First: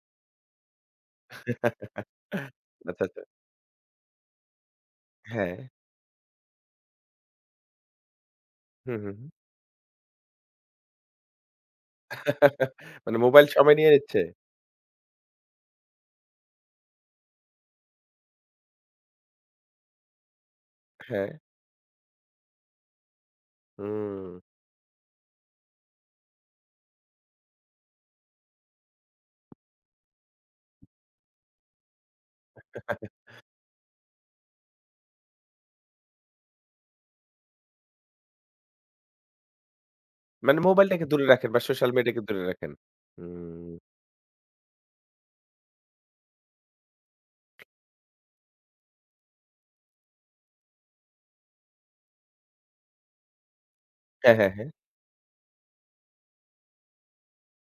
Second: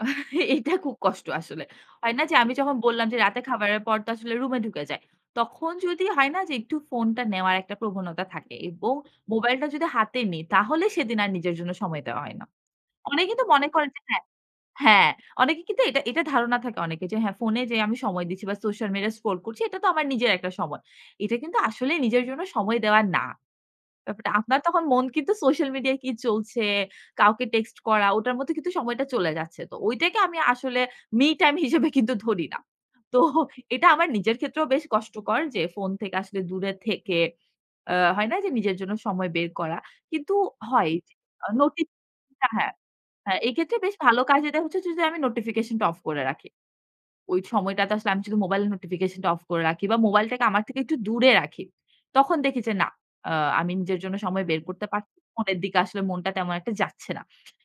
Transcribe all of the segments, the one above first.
এইটা খুব কষ্ট আসলে। হয় না যে আমি যখন আচ্ছা, বললাম, যে আচ্ছা। রাতে খাবারের পর তো আসলে রুমে ঢুকে যাই। হ্যাঁ। তখন যদি হয় না যে একটু ফোনটা নেওয়ার একটা প্রবণতা থাকে। হু, এবং হু। মোবাইলটা যদি হাতে নিই তাহলে সেদিন আর নিজের জন্য সময় দেওয়া হয় না। মানে অনেকে তো মোবাইল মনে সময় করেন নিয়ে যে নিচ্ছে? হ্যাঁ হ্যাঁ, অনেকে কিন্তু এটা এটা ধারণা থাকে অনেকের যে হ্যাঁ, ফোনে যে আমি সময় দিচ্ছি বা সোশ্যাল মিডিয়া স্ক্রল করছি এটা তো আমার নিজের একটা সময়। এটা হ্যাঁ। কিন্তু আসলে নিজের জন্য সময় দেওয়া না। ব্যাপারটা হুম। আপনার তখন মন কিন্তু সোশ্যাল মিডিয়ায় কি চলছে, কাউকে টেক্সট করা, ওটার মধ্যে কিন্তু সময়টা চলে যাচ্ছে। তো ঐটাকে আমি আসলে মি টাইম হিসেবে কিন্তু ধরি না। তো এটা আমার নিজের ক্ষেত্রেও বেশ কষ্টকর যে ফোন থেকে আসলে দূরে থেকে আ হয় না যে, নিজের জন্য সময় বের করা। কিন্তু মানে হয় মোবাইলটাকে জ দূরে রাখেন বা নোটি সোশ্যাল মিডিয়া কে দূরে [unintelligible] হ্যাঁ, রাখেন। হ্যাঁ, হুম। এক্ষেত্রে বেশ ভালো কাজ দেয় হচ্ছে যে আমি নোটিফিকেশন টা অফ করে রাখি। ওই সময়টাতে আসলে আমি শুধু মোবাইল নোটিফিকেশন টা অফ করে রাখি বা মোবাইলটাকে আমার থেকে একটু দূরে রাখি। তখন দেখি যে না আ আমি নিজের জন্য হ্যাঁ, সময় হ্যাঁ, বের হ্যাঁ। করতে পারছি। ফোনের দিকে আসলে মনটা তেমন একটা যাচ্ছে না।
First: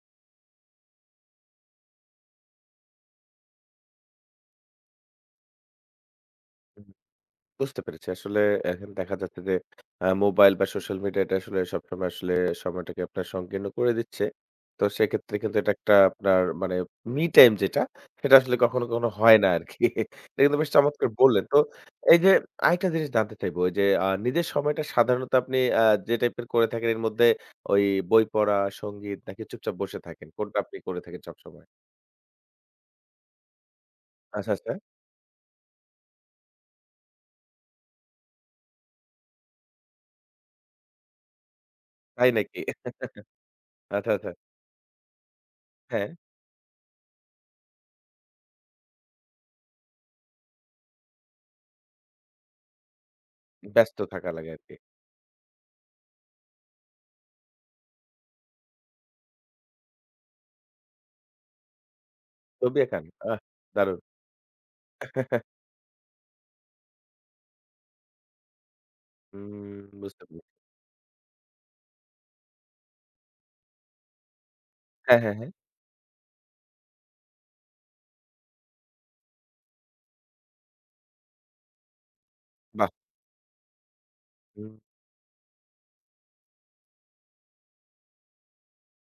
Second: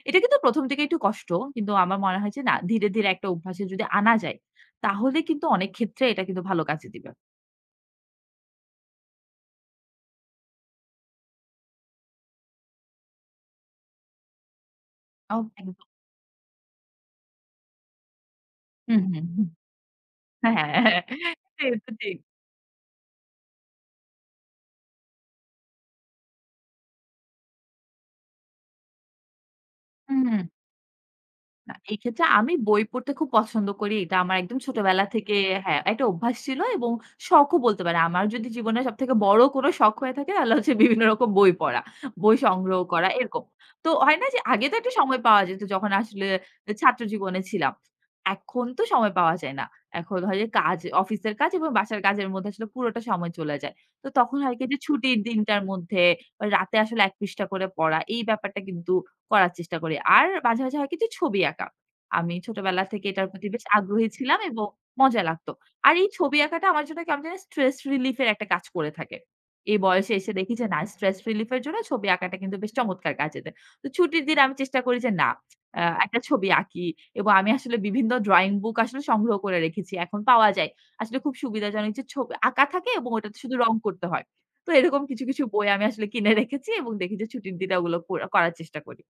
এটা কিন্তু ১ম দিকে একটু কষ্ট। কিন্তু আমার মনে হয়েছে না ধীরে, ধীরে একটা অভ্যাসে যদি আনা যায়, তাহলে কিন্তু অনেক ক্ষেত্রে এটা কিন্তু ভালো কাজে [unintelligible] দিবে। বুঝতে পেরেছি। আসলে এখন দেখা যাচ্ছে যে আ মোবাইল বা সোশ্যাল মিডিয়া এটা আসলে সবসময় আসলে সময়টাকে আপনার সংকীর্ণ করে দিচ্ছে। তো সেক্ষেত্রে ও কিন্তু এটা [unintelligible] একটা আপনার মানে মি টাইম যেটা সেটা আসলে কখনো, হুম, কখনো হুম, হয় হুম। না আরকি। এটা হ্যাঁ, কিন্তু হ্যাঁ, বেশ হ্যাঁ, হ্যাঁ, চমৎকার বললেন। তো সে তো ঠিক। এই যে আরেকটা জিনিস জানতে চাইবো যে আ নিজের সময়টা সাধারণত আপনি আ যে টাইপের করে থাকেন এর মধ্যে ওই বই পড়া, সংগীত নাকি চুপচাপ বসে থাকেন। হুম। কোনটা আপনি করে থাকেন সবসময়। না, এই ক্ষেত্রে আমি বই পড়তে খুব পছন্দ করি। এটা আমার আচ্ছা, একদম আচ্ছা। ছোটবেলা থেকে হ্যাঁ একটা অভ্যাস ছিল এবং শখও বলতে পারি। আমার যদি জীবনে সবথেকে বড় কোনো শখ হয়ে থাকে তাহলে হচ্ছে বিভিন্ন রকম বই পড়া। তাই বই নাকি? সংগ্রহ করা এরকম। তো আচ্ছা, হয় না আচ্ছা। যে আগে তো একটা সময় পাওয়া যেত যখন হ্যাঁ। আসলে এ ছাত্র জীবনে ছিলাম। এখন তো সময় পাওয়া যায় না। এখন হয় যে কাজ অফিসের কাজ এবং বাসার কাজের মধ্যে আসলে পুরোটা সময় চলে যায়। ব্যস্ত তো থাকা তখন লাগে হয় কি আরকি। যে ছুটির দিনটার মধ্যে রাতে আসলে ১ পৃষ্ঠা করে পড়া এই ব্যাপারটা কিন্তু করার চেষ্টা করি। আর মাঝে, মাঝে হয় কিছু ছবি আঁকা। আমি ছবি ছোটবেলা আঁকান? থেকে এটার আহ! প্রতি বেশ দারুণ! আগ্রহী ছিলাম এবং মজা লাগতো। আর এই ছবি আঁকাটা আমার জন্য কেমন জানি স্ট্রেস রিলিফ এর একটা কাজ করে থাকে। হুম, এই বয়সে বুঝতে এসে পেরেছি। দেখি যে না স্ট্রেস রিলিফ এর জন্য ছবি আঁকাটা কিন্তু বেশ চমৎকার কাজে দেয়। তো ছুটির দিন আমি চেষ্টা করি যে হ্যাঁ, না। হ্যাঁ, হ্যাঁ। আ একটা ছবি আঁকি এবং আমি আসলে বিভিন্ন ড্রইং বুক আসলে সংগ্রহ করে রেখেছি। এখন পাওয়া যায়। আসলে খুব সুবিধাজনক যে ছবি আঁকা থাকে বাহ! এবং ওটাতে শুধু রং করতে হয়। তো হুম। এরকম কিছু, কিছু বই আমি আসলে কিনে রেখেছি এবং দেখি যে ছুটির দিনে ওগুলো করে করার চেষ্টা করি।